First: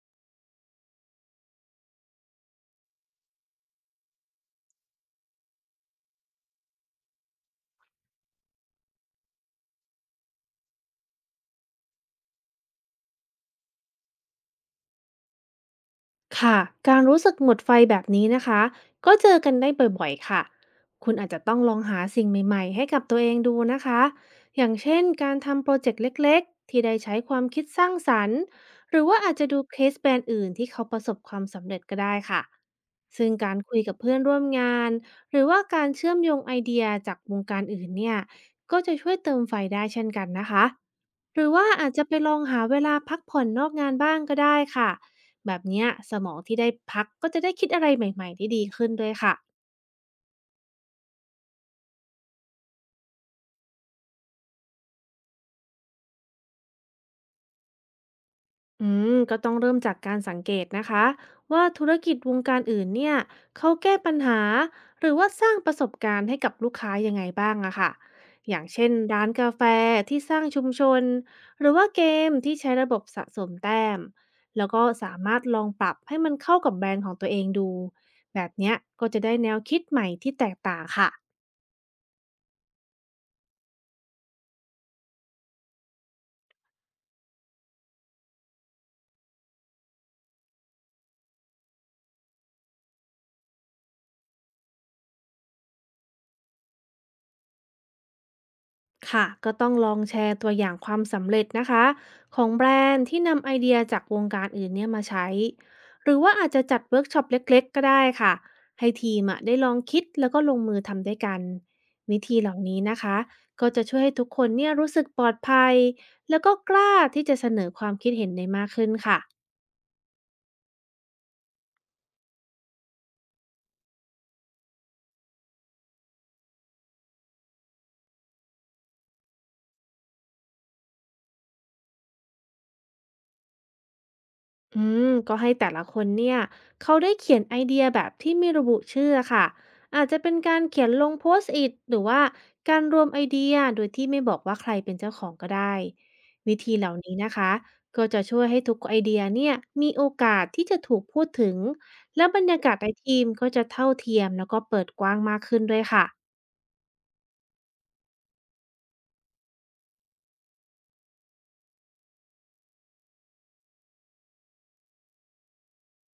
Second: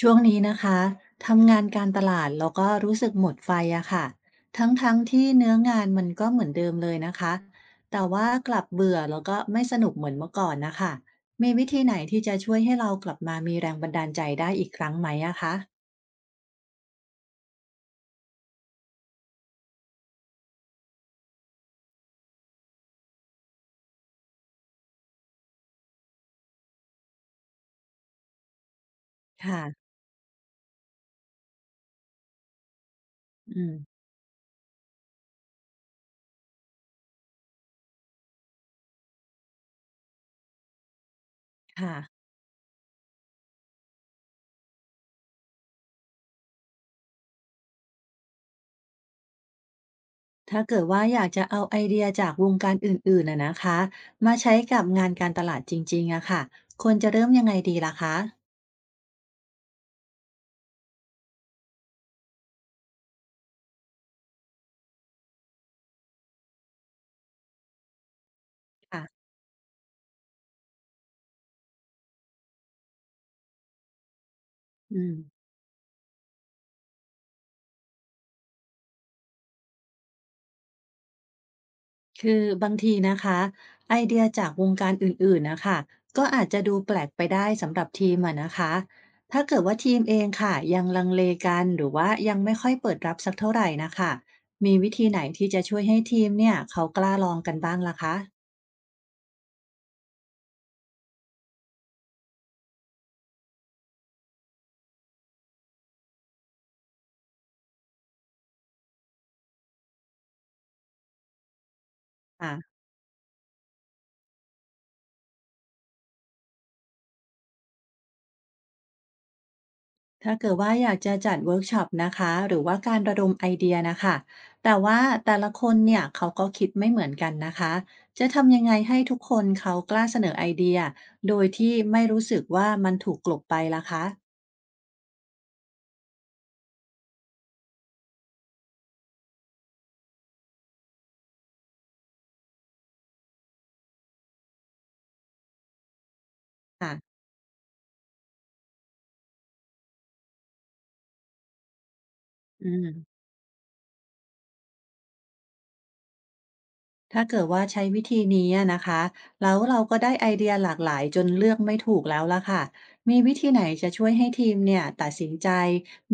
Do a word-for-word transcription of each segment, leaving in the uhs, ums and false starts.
ช่วงนี้นะคะทำงานการตลาดแล้วก็รู้สึกหมดไฟอะค่ะทั้งๆทที่เนื้องานมันก็เหมือนเดิมเลยนะคะแต่ว่ากลับเบื่อแล้วก็ไม่สนุกเหมือนเมื่อก่อนนะคะมีวิธีไหนที่จะช่วยให้เรากลับมามีแรงบันดาลใจได้อีกครั้งไหมอะคะค่ะการรู้สึกหมดไฟแบบนี้นะคะก็เจอกันได้บ่อยๆค่ะคุณอาจจะต้องลองหาสิ่งใหม่ๆให้กับตัวเองดูนะคะอย่างเช่นการทำโปรเจกต์เล็กๆที่ได้ใช้ความคิดสร้างสรรค์หรือว่าอาจจะดูค่ะเคสแบรนด์อื่นที่เขาประสบความสำเร็จก็ได้ค่ะซึ่งการอืมคุยกับเพื่อนร่วมงานหรือว่าการเชื่อมโยงไอเดียจากวงการอื่นเนี่ยก็จะช่วยเติมไฟได้เช่นกันนะคะหรือว่าอาจค่ะจะไปลองหาเวลาพักผ่อนนอกงานบ้างก็ได้ค่ะ แบบเนี้ยสมองที่ได้พักก็จะได้คิดอะไรใหม่ๆที่ดีขึ้นด้วยค่ะถ้าเกิดว่าอยากจะเอาไอเดียจากวงการอื่นๆอะนะคะมาใช้กับงานการตลาดจริงๆอะค่ะควรจะเริ่มยังไงดีล่ะคะอืมก็ต้องเริ่มจากการสังเกตนะคะว่าธุรกิจวงการอื่นเนี่ยเขาแก้ปัญหาหรือว่าสร้างประสบการณ์ให้กับลูกค้ายังไงบ้างอะค่ะอย่างเช่นค่ะร้านกาแฟที่สร้างชุมชนหรือว่าเกมที่ใช้ระบบสะสมแต้มแล้วก็อืม สามารถลองปรับให้มันเข้ากับแบรนด์ของตัวเองดูแบบเนี้ยก็จะได้แนวคิดใหม่ที่แตกต่างค่ะ คือบางทีนะคะไอเดียจากวงการอื่นๆนะคะก็อาจจะดูแปลกไปได้สำหรับทีมอะนะคะถ้าเกิดว่าทีมเองค่ะยังลังเลกันหรือว่ายังไม่ค่อยเปิดรับสักเท่าไหร่นะคะมีวิธีไหนที่จะช่วยให้ทีมเนี่ยเขากล้าลองกันบ้างล่ะคะค่ะก็ต้องลองแชร์ตัวอย่างความสำเร็จนะคะของแบรนด์ที่นำไอเดียจากวงการอื่นเนี่ยมาใช้หรือว่าอาจจะจัดเวิร์กช็อปเล็กๆก็ได้ค่ะให้ทีมอะได้ลองคิดแล้วก็ลงมือทำด้วยกันวิธีเหอ่ะ ล่านี้นะคะก็จะช่วยให้ทุกคนเนี่ยรู้สึกปลอดภัยแล้วก็กล้าที่จะเสนอความคิดเห็นได้มากขึ้นค่ะ ถ้าเกิดว่าอยากจะจัดเวิร์กช็อปนะคะหรือว่าการระดมไอเดียนะคะแต่ว่าแต่ละคนเนี่ยเขาก็คิดไม่เหมือนกันนะคะจะทำยังไงให้ทุกคนเขากล้าเสนอไอเดียโดยที่ไม่รู้สึกว่ามันถูกกลบไปล่ะคะอืมก็ให้แต่ละคนเนี่ยเขาได้เขียนไอเดียแบบที่ไม่ระบุชื่อค่ะอาจจะเป็นการเขียนลงโพสต์อิทหรือว่าการรวมไอเดียโดยที่ไม่บอกว่าใครเป็นเจ้าของก็ได้วิธีเหล่าค่ะนี้นะคะก็จะช่วยให้ทุกไอเดียเนี่ยมีโอกาสที่จะถูกพูดถึงและบรรยาอืกาศในทีมมก็จะเท่าเทียมแล้วก็เปิดกว้างมากขึ้นด้วยค่ะ ถ้าเกิดว่าใช้วิธีนี้อะนะคะแล้วเราก็ได้ไอเดียหลากหลายจนเลือกไม่ถูกแล้วล่ะค่ะมีวิธีไหนจะช่วยให้ทีมเนี่ยตัดสินใจ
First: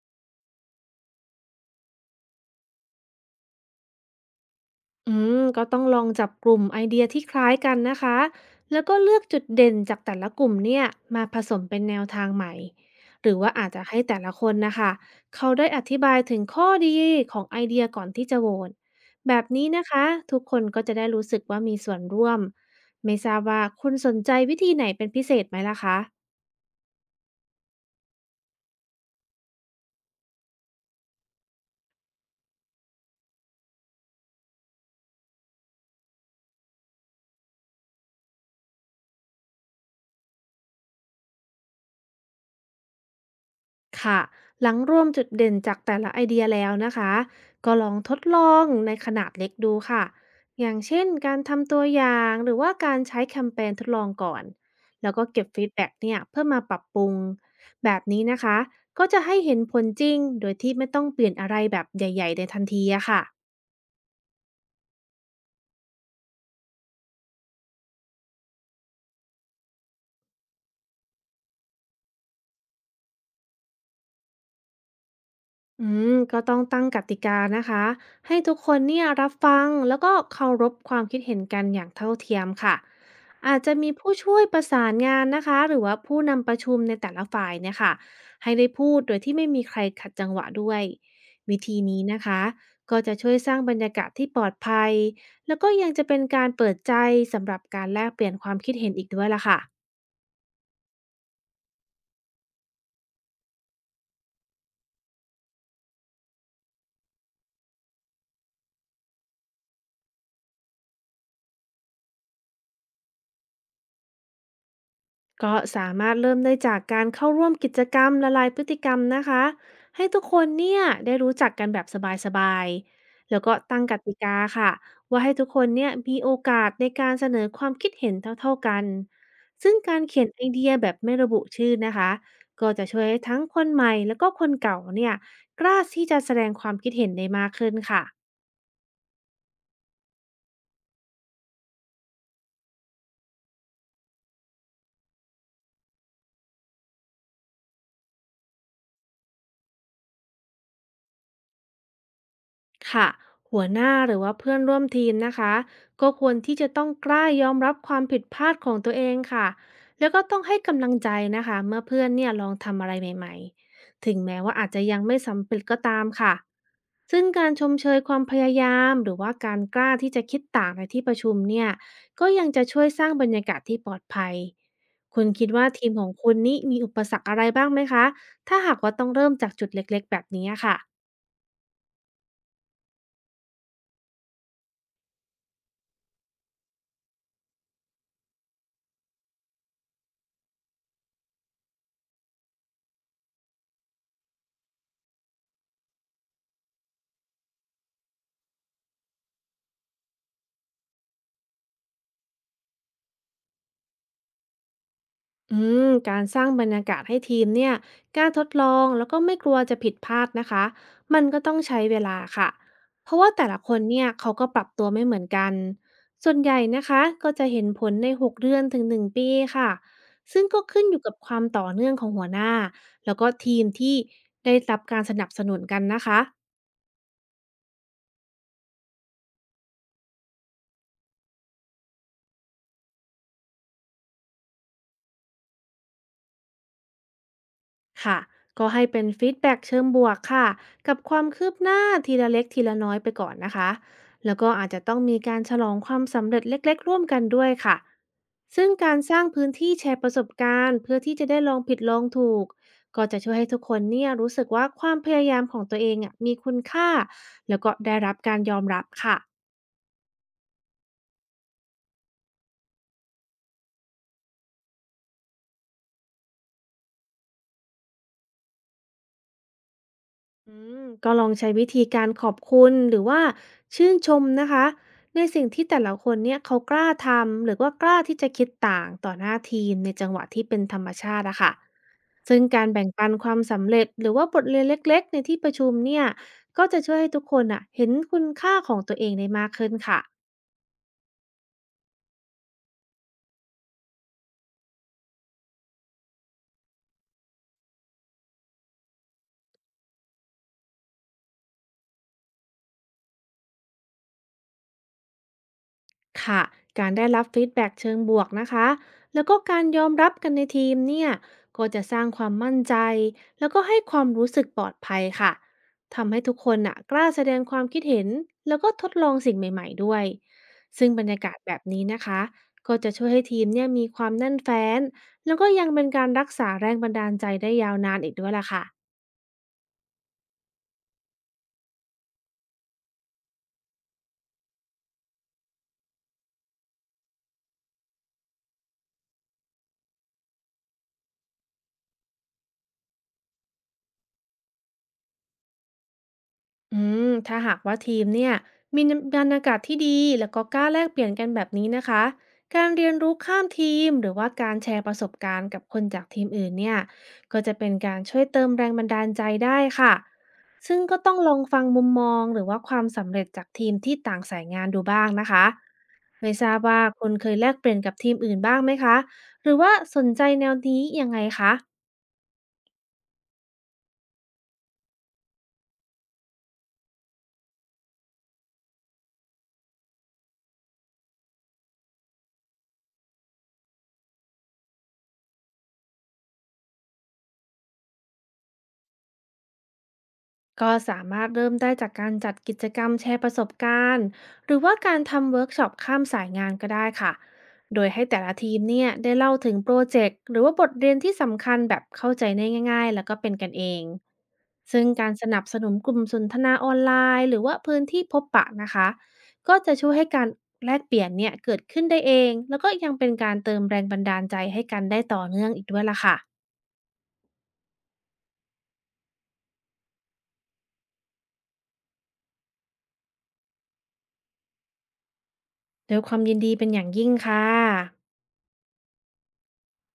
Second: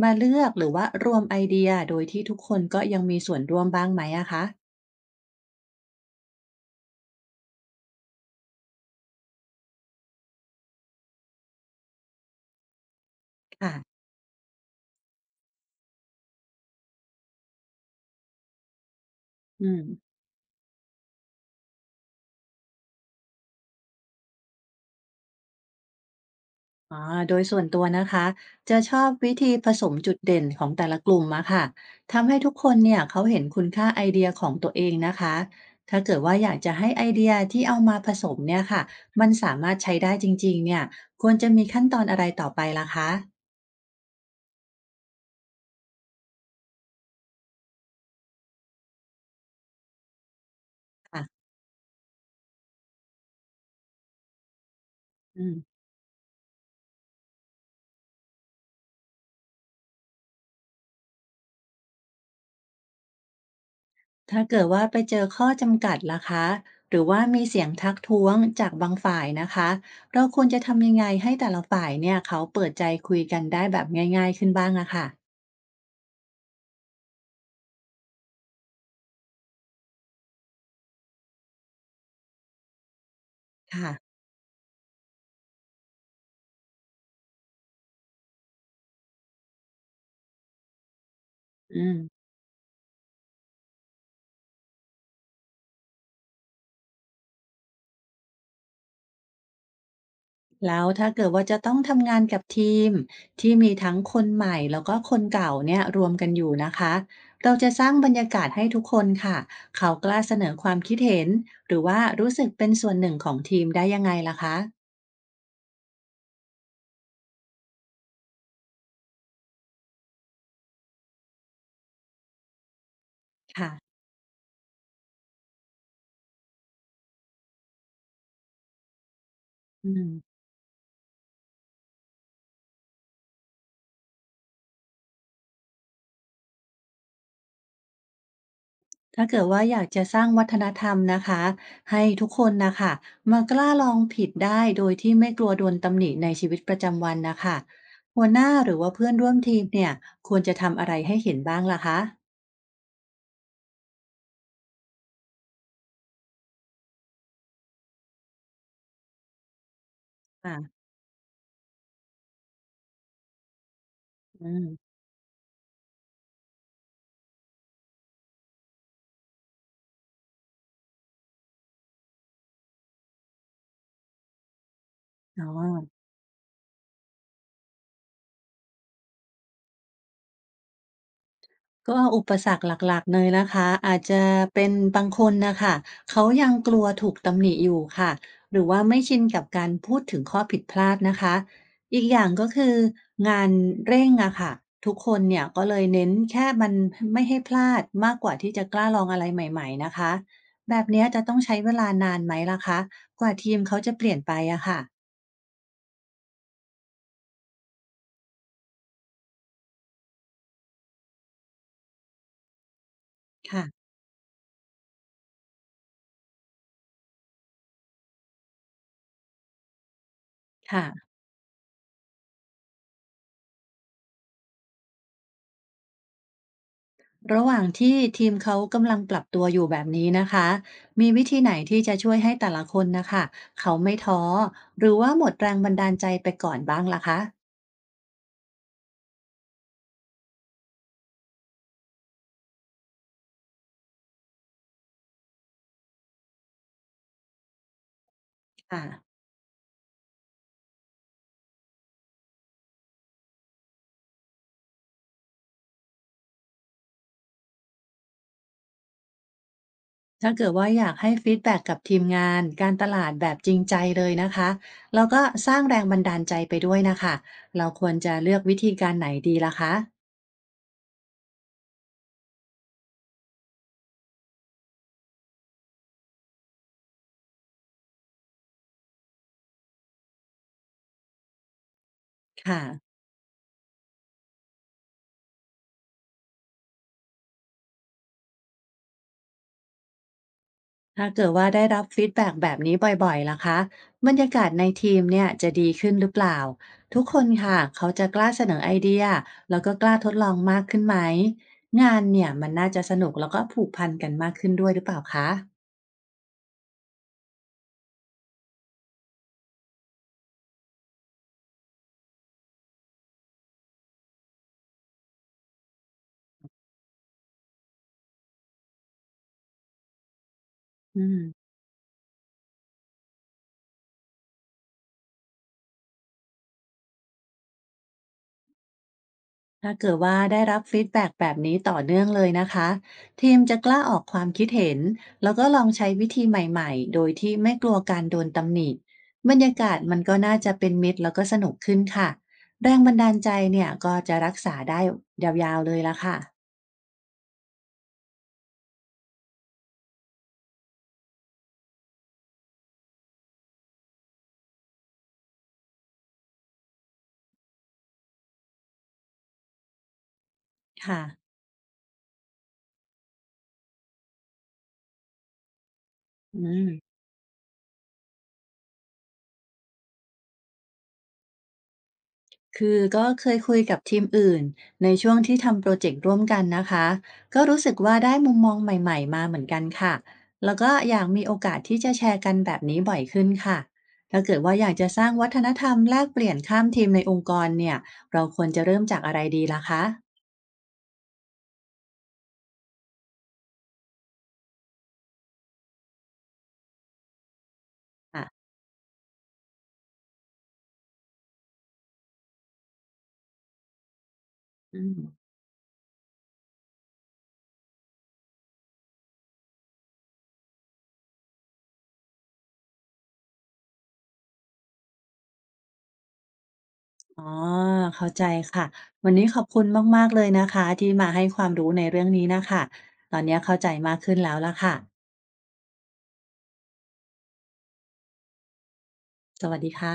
มาเลือกหรือว่ารวมไอเดียโดยที่ทุกคนก็ยังมีส่วนร่วมบ้างไหมอะคะอืมก็ต้องลองจับกลุ่มไอเดียที่คล้ายกันนะคะ แล้วก็เลือกจุดเด่นจากแต่ละกลุ่มเนี่ยมาผสมเป็นแนวทางใหม่ หรือว่าอาจจะค่ะ ให้แต่ละคนนะคะเขาได้อธิบายถึงข้อดีของไอเดียก่อนที่จะโหวตแบบอืนี้มนะคะทุกคนก็จะได้รู้สึกว่ามีส่วนร่วม ไม่ทราบว่าคุณสนใจวิธีไหนเป็นพิเศษไหมล่ะคะ อ๋อโดยส่วนตัวนะคะจะชอบวิธีผสมจุดเด่นของแต่ละกลุ่มอะค่ะทำให้ทุกคนเนี่ยเขาเห็นคุณค่าไอเดียของตัวเองนะคะถ้าเกิดว่าอยากจะให้ไอเดียที่เอามาผสมเนี่ยค่ะมันสามารถใช้ได้จริงๆเนี่ยควรจะมีขั้นตอนอะไรต่อไปล่ะคะค่ะหลังรวมจุดเด่นจากแต่ละไอเดียแล้วนะคะก็ลองทดลองในขนาดเล็กดูค่ะอย่างเช่นกาค่ะรทำตัวอย่างหรือว่าการใช้แคมเปญทดลองก่อนแล้วก็เก็อืบมฟีดแบ็กเนี่ยเพื่อมาปรับปรุงแบบนี้นะคะก็จะให้เห็นผลจริงโดยที่ไม่ต้องเปลี่ยนอะไรแบบใหญ่ๆในทันทีอะค่ะ ถ้าเกิดว่าไปเจอข้อจำกัดล่ะคะหรือว่ามีเสียงทักท้วงจากบางฝ่ายนะคะเราควรจะทำยังไงให้แต่ละฝ่ายเนี่ยเขาเปิดใจคุยกันได้แบบง่ายๆขึ้นบ้างอะค่ะอืมก็ต้องตั้งกติกานะคะให้ทุกคนเนี่ยรับฟังแล้วก็เคารพความคิดเห็นกันอย่างเท่าเทียมค่ะอาจจะมีค่ะ ผู้ช่วยประสานงานนะคะหรือว่าผู้นำประชุมในแต่ละฝ่ายเนี่ยค่ะให้ได้พูดโดยที่ไม่มีใครขัดจังหวะด้วยวิธีอืมนี้นะคะก็จะช่วยสร้างบรรยากาศที่ปลอดภัยแล้วก็ยังจะเป็นการเปิดใจสำหรับการแลกเปลี่ยนความคิดเห็นอีกด้วยล่ะค่ะ แล้วถ้าเกิดว่าจะต้องทำงานกับทีมที่มีทั้งคนใหม่แล้วก็คนเก่าเนี่ยรวมกันอยู่นะคะเราจะสร้างบรรยากาศให้ทุกคนค่ะเขากล้าเสนอความคิดเห็นหรือว่ารู้สึกเป็นส่วนหนึ่งของทีมได้ยังไงล่ะคะก็สามารถเริ่มได้จากการเข้าร่วมกิจกรรมละลายพฤติกรรมนะคะให้ทุกคนเนี่ยได้รู้จักกันแบบสบายๆแล้วก็ตั้งกค่ะติกาค่ะว่าให้ทุกคนเนี่ยมีโอกาสในการเสนอความคิดเห็นเท่าๆกันซึ่งอืการเขียนมไอเดียแบบไม่ระบุชื่อนะคะก็จะช่วยให้ทั้งคนใหม่แล้วก็คนเก่าเนี่ยกล้าที่จะแสดงความคิดเห็นได้มากขึ้นค่ะ ถ้าเกิดว่าอยากจะสร้างวัฒนธรรมนะคะให้ทุกคนนะคะมากล้าลองผิดได้โดยที่ไม่กลัวโดนตำหนิในชีวิตประจำวันนะคะหัวหน้าหรือว่าเพื่อนร่วมทีมเนี่ยควรจะทำอะไรให้เห็นบ้างล่ะคะ ค่ะหัวหน้าหรือว่าเพื่อนร่วมทีมนะคะก็ควรที่จะต้องกล้ายอมรับความผิดพลาดของตัวเองค่ะแล้วก็ต้องให้กำลังใจนะคะเมื่อเพื่อนเนี่ยลองทำอะไรใหม่ๆถึงแม้อืว่ามอาจจะยังไม่สำเร็จก็ตามค่ะซึ่งการชมเชยความพยายามหรือว่าการกล้าที่จะคิดต่างในที่ประชุมเนี่ยก็ยังจะช่วยสร้างบรรยากาศที่ปลอดภัยคุณอ๋คิอดว่าทีมของคุณนี้มีอุปสรรคอะไรบ้างไหมคะถ้าหากว่าต้องเริ่มจากจุดเล็กๆแบบนี้ค่ะ ก็อุปสรรคหลักๆเลยนะคะอาจจะเป็นบางคนน่ะค่ะเขายังกลัวถูกตำหนิอยู่ค่ะหรือว่าไม่ชินกับการพูดถึงข้อผิดพลาดนะคะอีกอย่างก็คืองานเร่งอะค่ะทุกคนเนี่ยก็เลยเน้นแค่มันไม่ให้พลาดมากกว่าที่จะกล้าลองอะไรใหม่ๆนะคะแบบเนี้ยจะต้องใช้เวลานานไหมล่ะคะกว่าทีมเขาจะเปลี่ยนไปอะค่ะอืมการสร้างบรรยากาศให้ทีมเนี่ยกล้าทดลองแล้วก็ไม่กลัวจะผิดพลาดนะคะมันก็ต้องใช้เวลาค่ะเพราะว่าแต่ละค่ะคนเนี่ยเขาก็ปรับตัวไม่เหมือนกันส่วนใหญ่นะคะก็จะเห็นผลในหกเดือนถึงหนึ่งปีค่ะซึ่งก็ขึ้นอยู่ค่ะ กับความต่อเนื่องของหัวหน้าแล้วก็ทีมที่ได้รับการสนับสนุนกันนะคะ ระหว่างที่ทีมเขากำลังปรับตัวอยู่แบบนี้นะคะ มีวิธีไหนที่จะช่วยให้แต่ละคนนะคะเขาไม่ท้อหรือว่าหมดแรงบันดาลใจไปก่อนบ้างล่ะคะค่ะก็ให้เป็นฟีดแบ็กเชิงบวกค่ะกับความคืบหน้าทีละเล็กทีละน้อยไปก่อนนะคะแล้วก็อาจจะต้องมีการฉลองความสำเร็จเล็กๆร่วมกันด้วยค่ะซึ่งการสค่ะร้างพื้นที่แชร์ประสบการณ์เพื่อที่จะได้ลองผิดลองถูกก็จะช่วยให้ทุกคนเนี่ยรู้สึกว่าความพยายามของตัวเองอะมีคุณค่าแล้วก็ได้รับการยอมรับค่ะ ถ้าเกิดว่าอยากให้ฟีดแบ็กกับทีมงานการตลาดแบบจริงใจเลยนะคะแล้วก็สร้างแรงบันดาลใจไปด้วยนะคะเราควรจะเลือกวิธีการไหนดีล่ะคะอืมก็ลองใช้วิธีการขอบคุณหรือว่าชื่นชมนะคะในสิ่งที่แต่ละคนเนี่ยเขากล้าทำหรือว่ากล้าที่จะคิดต่างต่อหน้าทีมในจังหวะที่เป็นธรรมชาติอะค่ะซึ่งค่ะ การแบ่งปันความสำเร็จหรือว่าบทเรียนเล็กๆในที่ประชุมเนี่ยก็จะช่วยให้ทุกคนอะเห็นคุณค่าของตัวเองได้มากขึ้นค่ะ ถ้าเกิดว่าได้รับฟีดแบ็กแบบนี้บ่อยๆล่ะคะบรรยากาศในทีมเนี่ยจะดีขึ้นหรือเปล่าทุกคนค่ะเขาจะกล้าเสนอไอเดียแล้วก็กล้าทดลองมากขึ้นไหมงานเนี่ยมันน่าจะสนุกแล้วก็ผูกพันกันมากขึ้นด้วยหรือเปล่าคะค่ะการได้รับฟีดแบ็กเชิงบวกนะคะแล้วก็การยอมรับกันในทีมเนี่ยก็จะสร้างความมั่นใจ แล้วก็ให้ความรู้สึกปลอดภัยค่ะทำให้ทุกคนน่ะกล้าแสดงความคิดเห็น แล้วก็ทดลองสิ่งใหม่ๆด้วย ซึ่งบรอืรม ยากาศแบบนี้นะคะก็จะช่วยให้ทีมเนี่ยมีความแน่นแฟ้นแล้วก็ยังเป็นการรักษาแรงบันดาลใจได้ยาวนานอีกด้วยล่ะค่ะ ถ้าเกิดว่าได้รับฟีดแบ็กแบบนี้ต่อเนื่องเลยนะคะทีมจะกล้าออกความคิดเห็นแล้วก็ลองใช้วิธีใหม่ๆโดยที่ไม่กลัวการโดนตำหนิบรรยากาศมันก็น่าจะเป็นมิตรแล้วก็สนุกขึ้นค่ะแรงบันดาลใจเนี่ยก็จะรักษาได้ยาวๆเลยละค่ะอืมถ้าหากว่าทีมเนี่ยมีบรรยากาศที่ดีแล้วก็กล้าแลกเปลี่ยนกันแบบนี้นะคะการเรียนรู้ข้ามทีมหรือว่าการแชร์ประสบการณ์กับคนจากทีมอื่นเนี่ยก็จะเป็นการช่วยเติมแรงบันดาลใจได้ค่ะซึ่งก็ค่ะต้องลองฟังมุมมองหรือว่าความสำเร็จจากทีมที่ต่างสายงานดูบ้างนะคะไม่อืทราบม ว่าคุณเคยแลกเปลี่ยนกับทีมอื่นบ้างไหมคะหรือว่าสนใจแนวนี้ยังไงคะ คือก็เคยคุยกับทีมอื่นในช่วงที่ทำโปรเจกต์ร่วมกันนะคะก็รู้สึกว่าได้มุมมองใหม่ๆมาเหมือนกันค่ะแล้วก็อยากมีโอกาสที่จะแชร์กันแบบนี้บ่อยขึ้นค่ะถ้าเกิดว่าอยากจะสร้างวัฒนธรรมแลกเปลี่ยนข้ามทีมในองค์กรเนี่ยเราควรจะเริ่มจากอะไรดีล่ะคะก็สามารถเริ่มได้จากการจัดกิจกรรมแชร์ประสบการณ์หรือว่าการทำเวิร์กช็อปข้ามสายงานก็ได้ค่ะ โดยให้แต่อ่ะละทีมเนี่ยได้เล่าถึงโปรเจกต์หรือว่าบทเรียนที่สำคัญแบบเข้าใจได้ง่ายๆแล้วก็เป็นกันเอง อืซึ่งมการสนับสนุนกลุ่มสนทนาออนไลน์หรือว่าพื้นที่พบปะนะคะก็จะช่วยให้การแลกเปลี่ยนเนี่ยเกิดขึ้นได้เองแล้วก็ยังเป็นการเติมแรงบันดาลใจให้กันได้ต่อเนื่องอีกด้วยล่ะค่ะอ๋อเข้าใจค่ะวันนี้ขอบคุณมากๆเลยนะคะที่มาให้ความรู้ในเรื่องนี้นะคะตอนนี้เข้าใจมากขึ้นแล้วล่ะค่ะด้วยความยินดีเป็นอย่างยิ่งค่ะสวัสดีค่ะ